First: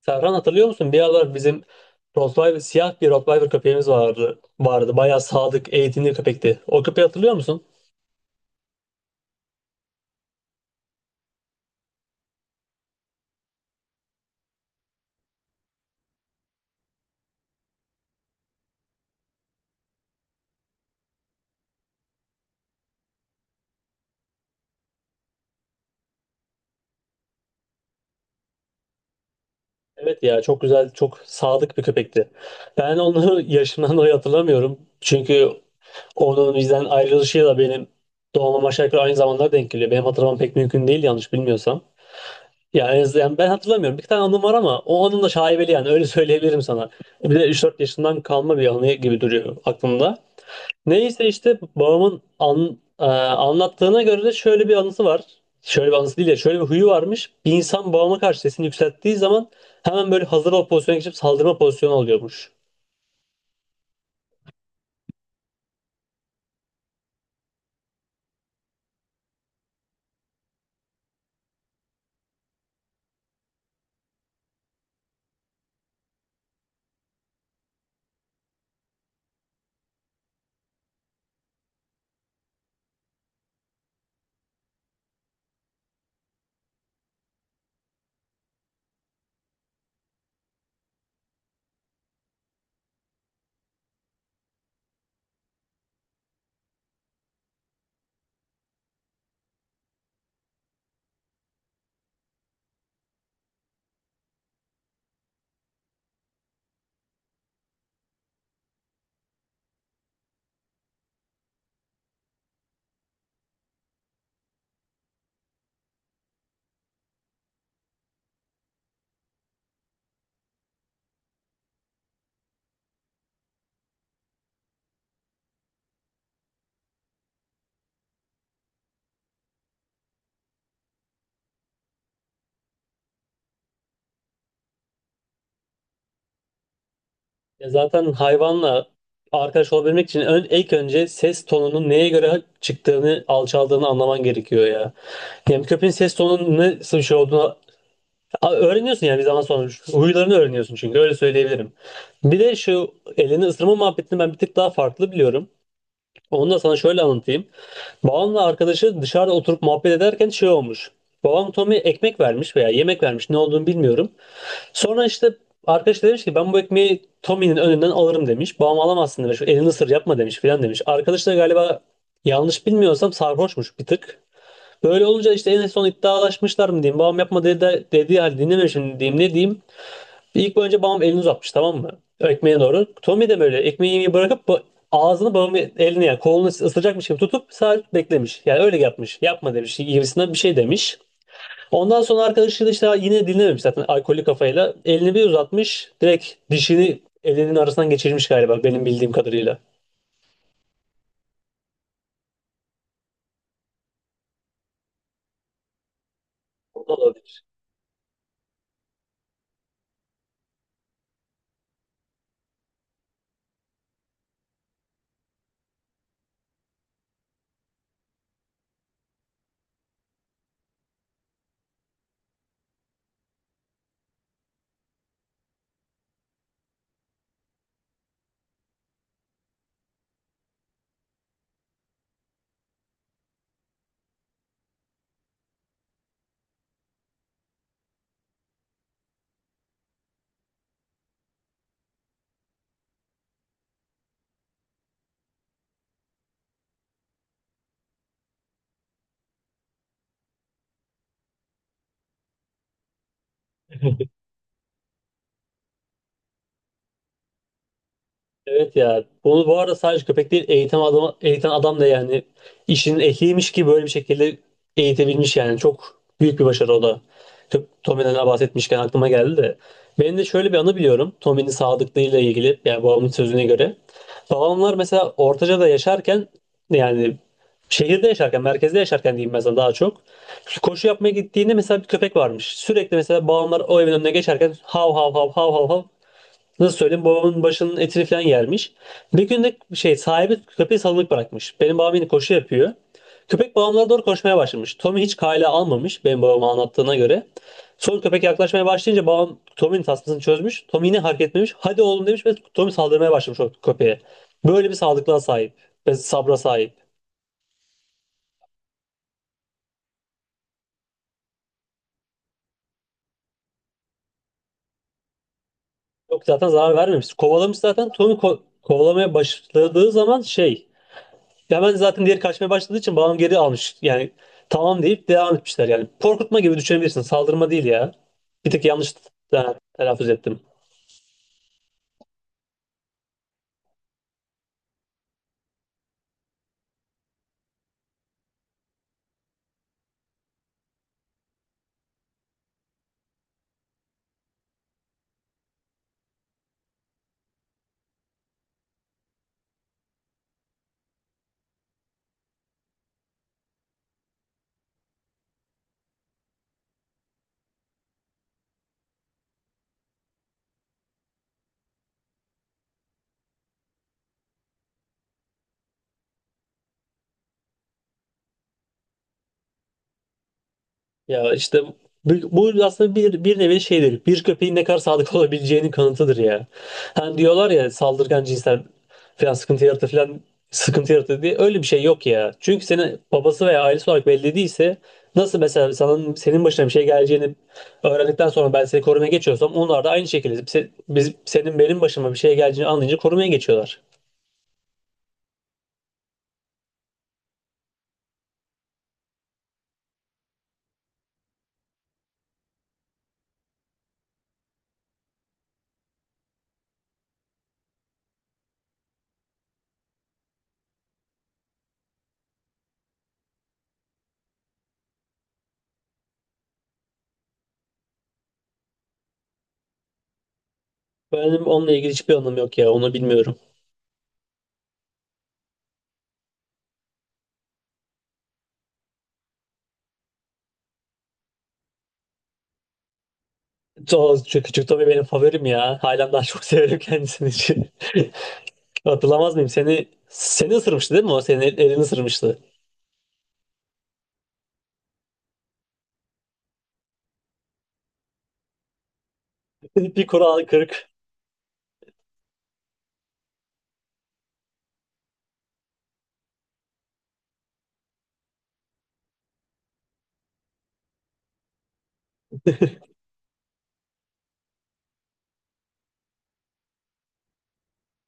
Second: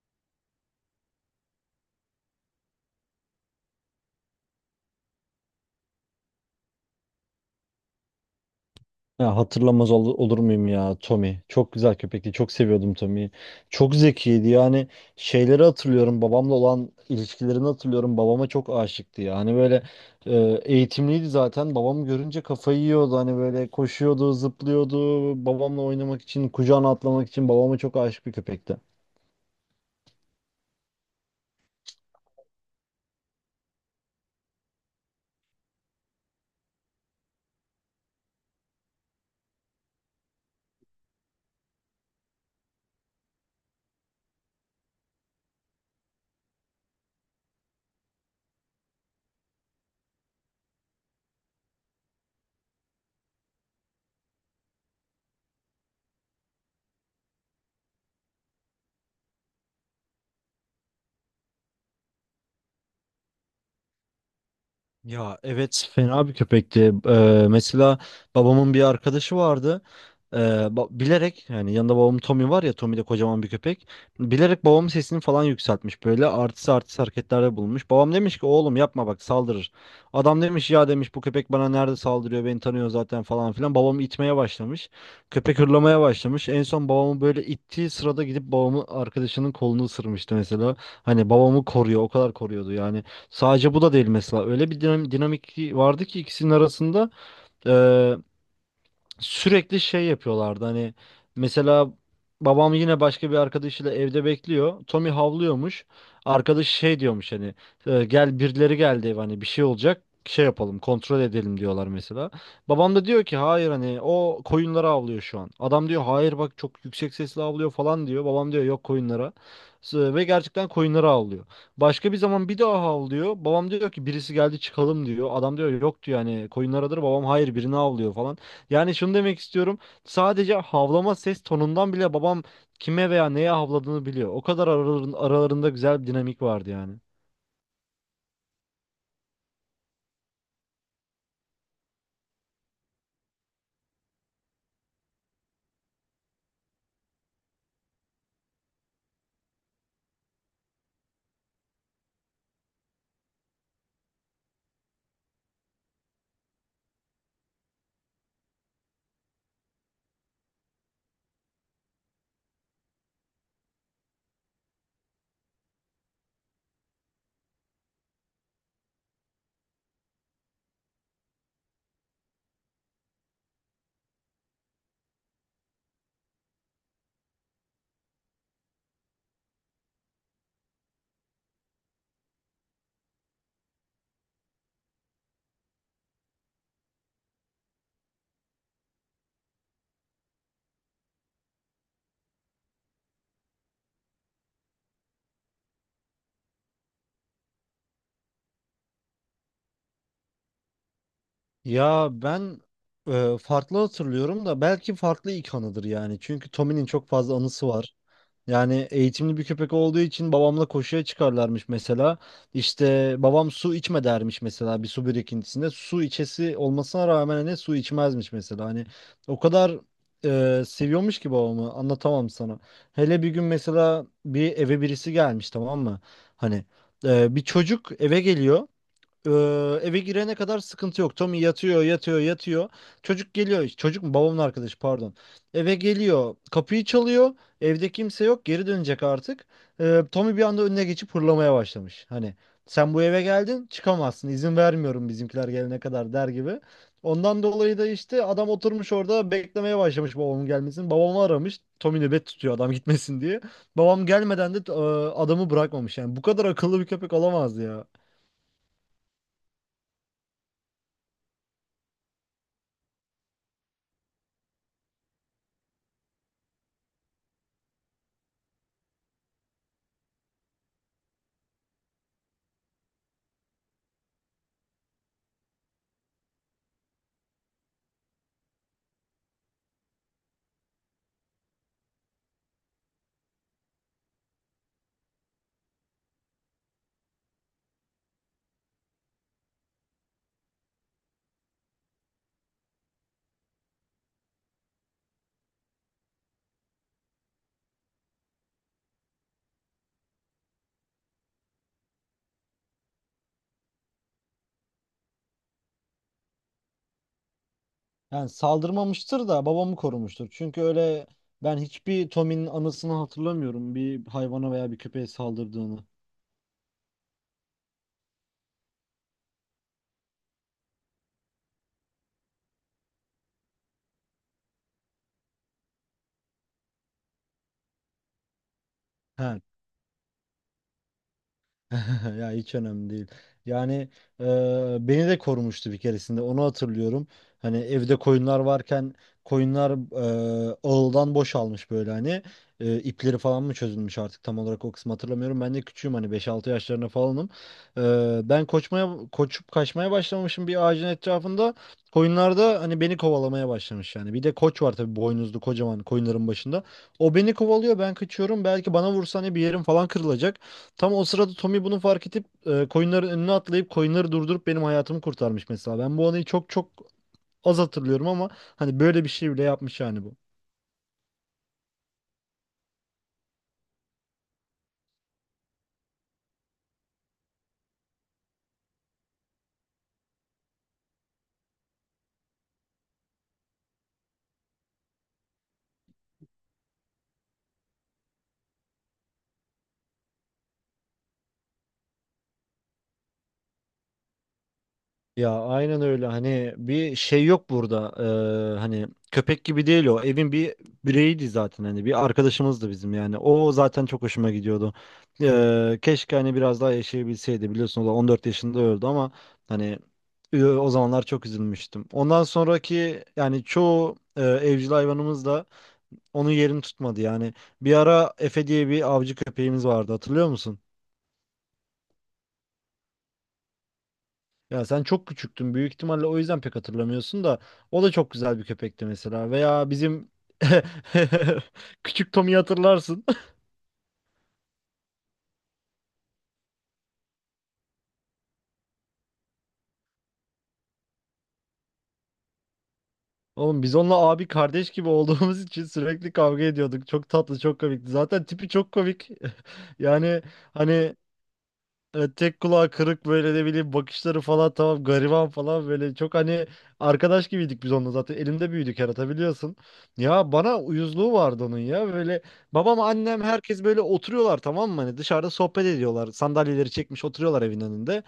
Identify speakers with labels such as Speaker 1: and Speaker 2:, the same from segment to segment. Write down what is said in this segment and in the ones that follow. Speaker 1: Serhan hatırlıyor musun? Bir aralar bizim Rottweiler, siyah bir Rottweiler köpeğimiz vardı. Vardı. Bayağı sadık, eğitimli köpekti. O köpeği hatırlıyor musun?
Speaker 2: Ya hatırlamaz olur muyum ya Tommy? Çok güzel köpekti. Çok seviyordum Tommy'yi. Çok zekiydi. Yani şeyleri hatırlıyorum. Babamla olan ilişkilerini hatırlıyorum. Babama çok aşıktı ya. Hani böyle e, eğitimliydi zaten. Babamı görünce kafayı yiyordu. Hani böyle koşuyordu, zıplıyordu. Babamla oynamak için, kucağına atlamak için babama çok aşık bir köpekti.
Speaker 1: Evet ya, çok güzel, çok sadık bir köpekti. Ben onu yaşından dolayı hatırlamıyorum. Çünkü onun bizden ayrılışıyla benim doğmam aşağı yukarı aynı zamanlara denk geliyor. Benim hatırlamam pek mümkün değil yanlış bilmiyorsam. Ya en azından yani ben hatırlamıyorum. Bir tane anım var ama o anım da şaibeli, yani öyle söyleyebilirim sana. Bir de üç dört yaşından kalma bir anı gibi duruyor aklımda. Neyse işte babamın anlattığına göre de şöyle bir anısı var. Şöyle bir anısı değil ya, şöyle bir huyu varmış. Bir insan babama karşı sesini yükselttiği zaman hemen böyle hazır ol pozisyona geçip saldırma pozisyonu alıyormuş.
Speaker 2: Ya evet fena bir köpekti. Mesela babamın bir arkadaşı vardı. Bilerek yani yanında babamın Tommy var ya, Tommy de kocaman bir köpek. Bilerek babamın sesini falan yükseltmiş, böyle artist artist hareketlerde bulunmuş. Babam demiş ki oğlum yapma bak saldırır. Adam demiş ya demiş bu köpek bana nerede saldırıyor, beni tanıyor zaten falan filan. Babamı itmeye başlamış. Köpek hırlamaya başlamış. En son babamı böyle ittiği sırada gidip babamı arkadaşının kolunu ısırmıştı mesela. Hani babamı koruyor, o kadar koruyordu yani. Sadece bu da değil mesela. Öyle bir dinamik vardı ki ikisinin arasında sürekli şey yapıyorlardı hani, mesela babam yine başka bir arkadaşıyla evde bekliyor. Tommy havlıyormuş. Arkadaş şey diyormuş hani, "E, gel birileri geldi ev hani bir şey olacak, şey yapalım kontrol edelim" diyorlar mesela. Babam da diyor ki hayır hani o koyunlara havlıyor şu an. Adam diyor hayır bak çok yüksek sesle havlıyor falan diyor. Babam diyor yok koyunlara. Ve gerçekten koyunlara havlıyor. Başka bir zaman bir daha havlıyor. Babam diyor ki birisi geldi çıkalım diyor. Adam diyor yok diyor hani koyunlaradır. Babam hayır birini havlıyor falan. Yani şunu demek istiyorum. Sadece havlama ses tonundan bile babam kime veya neye havladığını biliyor. O kadar aralarında güzel bir dinamik vardı yani.
Speaker 1: Ya zaten hayvanla arkadaş olabilmek için ön, ilk önce ses tonunun neye göre çıktığını, alçaldığını anlaman gerekiyor ya. Yani köpeğin ses tonunun nasıl bir şey olduğunu öğreniyorsun yani bir zaman sonra. Huylarını öğreniyorsun çünkü, öyle söyleyebilirim. Bir de şu elini ısırma muhabbetini ben bir tık daha farklı biliyorum. Onu da sana şöyle anlatayım. Babamla arkadaşı dışarıda oturup muhabbet ederken şey olmuş. Babam Tommy'ye ekmek vermiş veya yemek vermiş, ne olduğunu bilmiyorum. Sonra işte arkadaş da demiş ki ben bu ekmeği Tommy'nin önünden alırım demiş. Babam alamazsın demiş. Elini ısır, yapma demiş filan demiş. Arkadaş da galiba, yanlış bilmiyorsam sarhoşmuş bir tık. Böyle olunca işte en son iddialaşmışlar mı diyeyim. Babam yapma dedi, dediği halde dinlememişim diyeyim, ne diyeyim. İlk önce babam elini uzatmış, tamam mı? Ekmeğe doğru. Tommy de böyle ekmeği yemeği bırakıp ağzını babamın elini yani kolunu ısıracakmış gibi tutup sadece beklemiş. Yani öyle yapmış. Yapma demiş gibisinden bir şey demiş. Ondan sonra arkadaşı da işte yine dinlememiş zaten alkollü kafayla. Elini bir uzatmış. Direkt dişini elinin arasından geçirmiş galiba, benim bildiğim kadarıyla.
Speaker 2: Ya ben farklı hatırlıyorum da belki farklı ilk anıdır yani. Çünkü Tommy'nin çok fazla anısı var. Yani eğitimli bir köpek olduğu için babamla koşuya çıkarlarmış mesela. İşte babam su içme dermiş mesela bir su birikintisinde. Su içesi olmasına rağmen hani su içmezmiş mesela. Hani o kadar seviyormuş ki babamı, anlatamam sana. Hele bir gün mesela bir eve birisi gelmiş tamam mı? Hani bir çocuk eve geliyor. Ee, Eve girene kadar sıkıntı yok. Tommy yatıyor, yatıyor, yatıyor. Çocuk geliyor. Çocuk mu? Babamın arkadaşı pardon. Eve geliyor. Kapıyı çalıyor. Evde kimse yok. Geri dönecek artık. Tommy bir anda önüne geçip hırlamaya başlamış. Hani sen bu eve geldin çıkamazsın, İzin vermiyorum bizimkiler gelene kadar der gibi. Ondan dolayı da işte adam oturmuş orada beklemeye başlamış babamın gelmesini. Babamı aramış. Tommy nöbet tutuyor adam gitmesin diye. Babam gelmeden de adamı bırakmamış. Yani bu kadar akıllı bir köpek olamaz ya.
Speaker 1: Evet ya. Bunu bu arada sadece köpek değil, eğitim adam, eğiten adam da yani işinin ehliymiş ki böyle bir şekilde eğitebilmiş yani. Çok büyük bir başarı o da. Tommy'den bahsetmişken aklıma geldi de. Benim de şöyle bir anı biliyorum. Tommy'nin sadıklığıyla ilgili, yani babamın sözüne göre. Babamlar mesela Ortaca'da yaşarken, yani şehirde yaşarken, merkezde yaşarken diyeyim mesela daha çok. Koşu yapmaya gittiğinde mesela bir köpek varmış. Sürekli mesela babamlar o evin önüne geçerken hav hav hav hav hav hav. Nasıl söyleyeyim, babamın başının etini falan yermiş. Bir gün de şey, sahibi köpeği salınık bırakmış. Benim babam yine koşu yapıyor. Köpek babamlara doğru koşmaya başlamış. Tommy hiç kale almamış benim babama anlattığına göre. Sonra köpek yaklaşmaya başlayınca babam Tommy'nin tasmasını çözmüş. Tommy yine hareket etmemiş. Hadi oğlum demiş ve Tommy saldırmaya başlamış o köpeğe. Böyle bir sağlıklığa sahip ve sabra sahip.
Speaker 2: Yani saldırmamıştır da babamı korumuştur. Çünkü öyle ben hiçbir Tommy'nin anısını hatırlamıyorum bir hayvana veya bir köpeğe saldırdığını.
Speaker 1: Yok, zaten zarar vermemiş. Kovalamış zaten. Tommy kovalamaya başladığı zaman şey, hemen zaten diğeri kaçmaya başladığı için bağım geri almış. Yani tamam deyip devam etmişler yani. Korkutma gibi düşünebilirsin. Saldırma değil ya. Bir tek yanlış e,
Speaker 2: He.
Speaker 1: telaffuz ettim.
Speaker 2: Ya hiç önemli değil. Yani e, beni de korumuştu bir keresinde. Onu hatırlıyorum. Hani evde koyunlar varken koyunlar ağıldan boşalmış böyle hani. İpleri falan mı çözülmüş artık tam olarak o kısmı hatırlamıyorum. Ben de küçüğüm hani, beş altı yaşlarında falanım. Ben koçmaya koçup kaçmaya başlamışım bir ağacın etrafında. Koyunlar da hani beni kovalamaya başlamış yani. Bir de koç var tabii, boynuzlu kocaman, koyunların başında. O beni kovalıyor ben kaçıyorum. Belki bana vursa hani bir yerim falan kırılacak. Tam o sırada Tommy bunu fark edip coinlerin önüne atlayıp coinleri durdurup benim hayatımı kurtarmış mesela. Ben bu anıyı çok çok az hatırlıyorum ama hani böyle bir şey bile yapmış yani bu.
Speaker 1: Ya işte bu, bu aslında bir nevi şeydir. Bir köpeğin ne kadar sadık olabileceğinin kanıtıdır ya. Hani diyorlar ya saldırgan cinsten falan sıkıntı yaratır falan, sıkıntı yaratır diye. Öyle bir şey yok ya. Çünkü senin babası veya ailesi olarak belli değilse, nasıl mesela sana, senin başına bir şey geleceğini öğrendikten sonra ben seni korumaya geçiyorsam, onlar da aynı şekilde biz, senin benim başıma bir şey geleceğini anlayınca korumaya geçiyorlar.
Speaker 2: Ya aynen öyle, hani bir şey yok burada. Hani köpek gibi değil, o evin bir bireyiydi zaten, hani bir arkadaşımızdı bizim yani, o zaten çok hoşuma gidiyordu. Keşke hani biraz daha yaşayabilseydi, biliyorsun o da 14 yaşında öldü ama hani o zamanlar çok üzülmüştüm. Ondan sonraki yani çoğu evcil hayvanımız da onun yerini tutmadı yani. Bir ara Efe diye bir avcı köpeğimiz vardı, hatırlıyor musun?
Speaker 1: Benim onunla ilgili hiçbir anlamı yok ya. Onu bilmiyorum.
Speaker 2: Ya sen çok küçüktün büyük ihtimalle, o yüzden pek hatırlamıyorsun da o da çok güzel bir köpekti mesela. Veya bizim küçük Tom'u hatırlarsın.
Speaker 1: Çok, küçük Tommy benim favorim ya. Halen daha çok severim kendisini. Hatırlamaz mıyım? Seni ısırmıştı değil mi o? Senin elini ısırmıştı.
Speaker 2: Oğlum biz onunla abi kardeş gibi olduğumuz için sürekli kavga ediyorduk. Çok tatlı, çok komikti. Zaten tipi çok komik.
Speaker 1: Bir
Speaker 2: Yani
Speaker 1: kural kırık.
Speaker 2: hani evet, tek kulağı kırık böyle de bileyim, bakışları falan tamam, gariban falan böyle, çok hani arkadaş gibiydik biz onunla, zaten elimde büyüdük yaratabiliyorsun. Ya bana uyuzluğu vardı onun ya, böyle babam annem herkes böyle oturuyorlar tamam mı, hani dışarıda sohbet ediyorlar, sandalyeleri çekmiş oturuyorlar evin önünde.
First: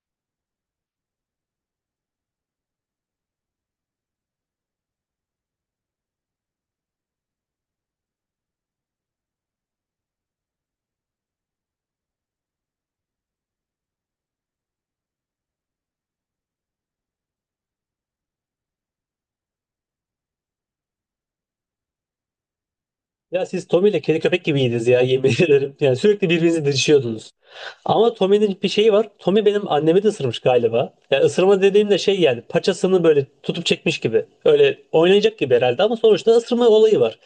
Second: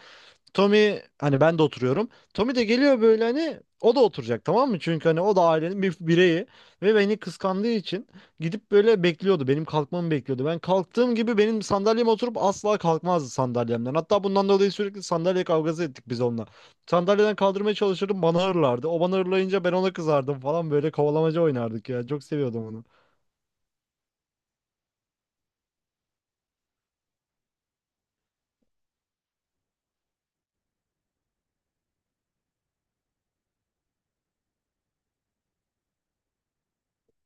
Speaker 2: Tommy hani, ben de oturuyorum. Tommy de geliyor böyle, hani o da oturacak tamam mı? Çünkü hani o da ailenin bir bireyi ve beni kıskandığı için gidip böyle bekliyordu. Benim kalkmamı bekliyordu. Ben kalktığım gibi benim sandalyeme oturup asla kalkmazdı sandalyemden. Hatta bundan dolayı sürekli sandalye kavgası ettik biz onunla. Sandalyeden kaldırmaya çalışırdım bana hırlardı. O bana hırlayınca ben ona kızardım falan, böyle kovalamaca oynardık ya. Çok seviyordum onu.
Speaker 1: Ya siz Tommy ile kedi köpek gibiydiniz ya, yemin ederim. Yani sürekli birbirinizi didişiyordunuz. Ama Tommy'nin bir şeyi var. Tommy benim annemi de ısırmış galiba. Yani ısırma dediğimde şey, yani paçasını böyle tutup çekmiş gibi. Öyle oynayacak gibi herhalde ama sonuçta ısırma olayı var.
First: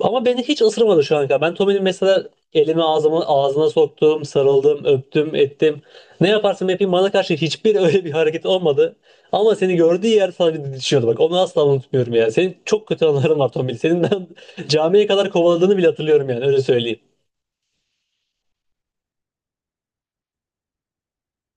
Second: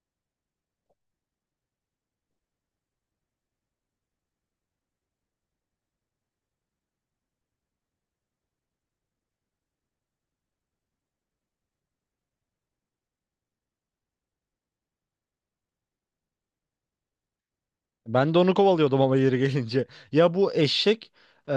Speaker 1: Ama beni hiç ısırmadı şu an kadar. Ben Tommy'nin mesela elimi, ağzımı ağzına soktum, sarıldım, öptüm, ettim. Ne yaparsam yapayım bana karşı hiçbir öyle bir hareket olmadı. Ama seni gördüğü yer sana bir didişiyordu. Bak onu asla unutmuyorum ya. Senin çok kötü anıların var Tombil. Senin ben camiye kadar kovaladığını bile hatırlıyorum, yani öyle söyleyeyim.
Speaker 2: Ben de onu kovalıyordum ama yeri gelince. Ya bu eşek eee,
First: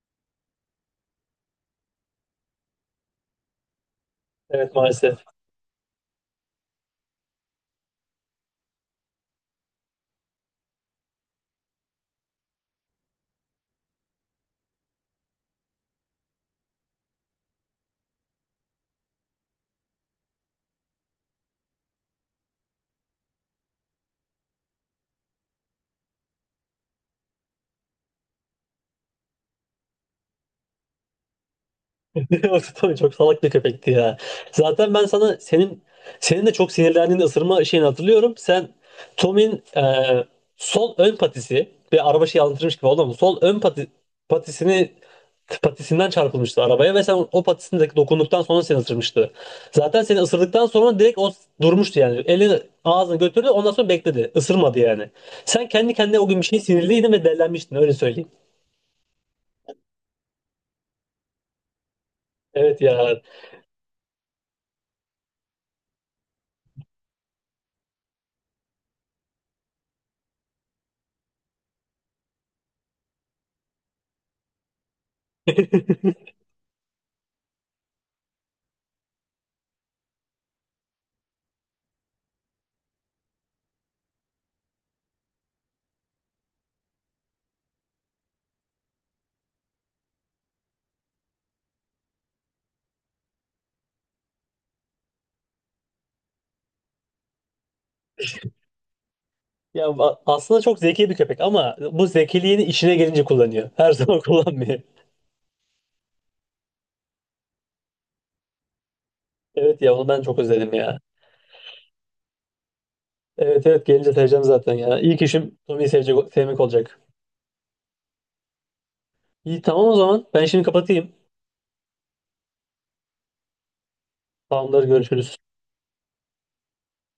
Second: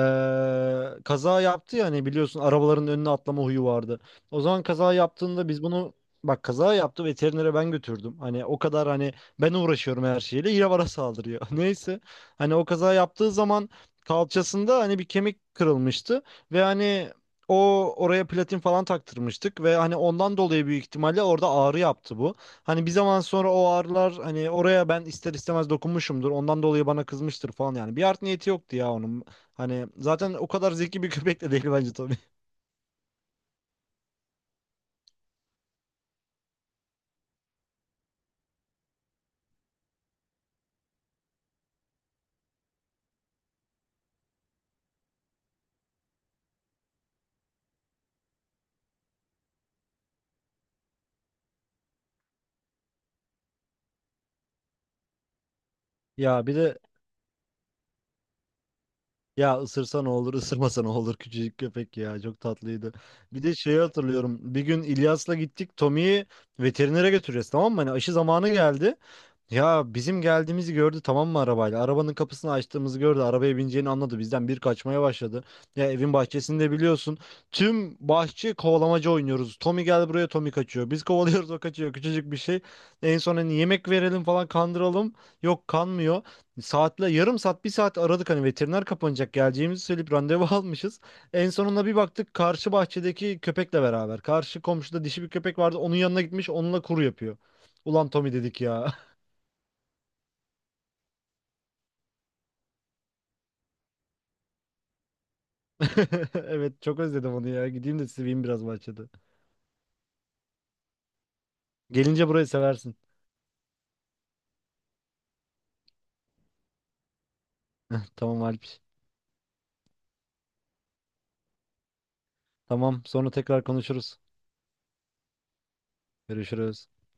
Speaker 2: kaza yaptı ya, hani biliyorsun arabaların önüne atlama huyu vardı. O zaman
Speaker 1: Evet
Speaker 2: kaza
Speaker 1: maalesef.
Speaker 2: yaptığında biz bunu bak kaza yaptı, veterinere ben götürdüm. Hani o kadar hani ben uğraşıyorum her şeyle yine bana saldırıyor. Neyse, hani o kaza yaptığı zaman kalçasında hani bir kemik kırılmıştı ve hani o oraya platin falan taktırmıştık ve hani ondan dolayı büyük ihtimalle orada ağrı yaptı bu. Hani bir zaman sonra o ağrılar hani oraya ben ister istemez dokunmuşumdur. Ondan dolayı bana kızmıştır falan yani. Bir art niyeti yoktu ya onun. Hani zaten o kadar zeki bir köpek de değil bence tabii.
Speaker 1: O tabii çok salak bir köpekti ya. Zaten ben sana senin de çok sinirlendiğin ısırma şeyini hatırlıyorum. Sen Tom'in e, sol ön patisi, bir araba şey anlatırmış gibi oldu ama sol ön pati, patisini patisinden çarpılmıştı arabaya ve sen o patisindeki dokunduktan sonra seni ısırmıştı. Zaten seni ısırdıktan sonra direkt o durmuştu yani. Elini ağzını götürdü ondan sonra bekledi. Isırmadı yani. Sen kendi kendine o gün bir
Speaker 2: Ya bir
Speaker 1: şey
Speaker 2: de
Speaker 1: sinirliydin ve dellenmiştin, öyle söyleyeyim.
Speaker 2: ya ısırsa ne olur, ısırmasa ne olur, küçücük köpek ya, çok
Speaker 1: Evet
Speaker 2: tatlıydı.
Speaker 1: ya.
Speaker 2: Bir de şeyi hatırlıyorum. Bir gün İlyas'la gittik Tommy'yi veterinere götüreceğiz tamam mı? Hani aşı zamanı geldi. Ya bizim geldiğimizi gördü tamam mı arabayla? Arabanın kapısını açtığımızı gördü. Arabaya bineceğini anladı. Bizden bir kaçmaya başladı. Ya evin bahçesinde biliyorsun. Tüm bahçe kovalamaca oynuyoruz. Tommy gel buraya, Tommy kaçıyor. Biz kovalıyoruz o kaçıyor. Küçücük bir şey. En son hani yemek verelim falan kandıralım. Yok kanmıyor. Saatle yarım saat bir saat aradık, hani veteriner kapanacak, geleceğimizi söyleyip randevu almışız. En sonunda bir baktık karşı bahçedeki köpekle beraber. Karşı komşuda dişi bir köpek vardı. Onun yanına gitmiş onunla kuru yapıyor. Ulan Tommy dedik ya.
Speaker 1: Ya aslında çok zeki bir köpek ama bu zekiliğini işine gelince kullanıyor. Her zaman kullanmıyor.
Speaker 2: Evet çok özledim onu ya. Gideyim de seveyim biraz bahçede.
Speaker 1: Evet ya, onu ben çok özledim ya.
Speaker 2: Gelince burayı seversin.
Speaker 1: Evet evet, gelince seveceğim zaten ya. İlk işim Tommy'yi sevecek, sevmek olacak.
Speaker 2: Tamam Alp.
Speaker 1: İyi, tamam o zaman. Ben şimdi kapatayım.
Speaker 2: Tamam sonra tekrar konuşuruz.
Speaker 1: Tamamdır, görüşürüz.
Speaker 2: Görüşürüz.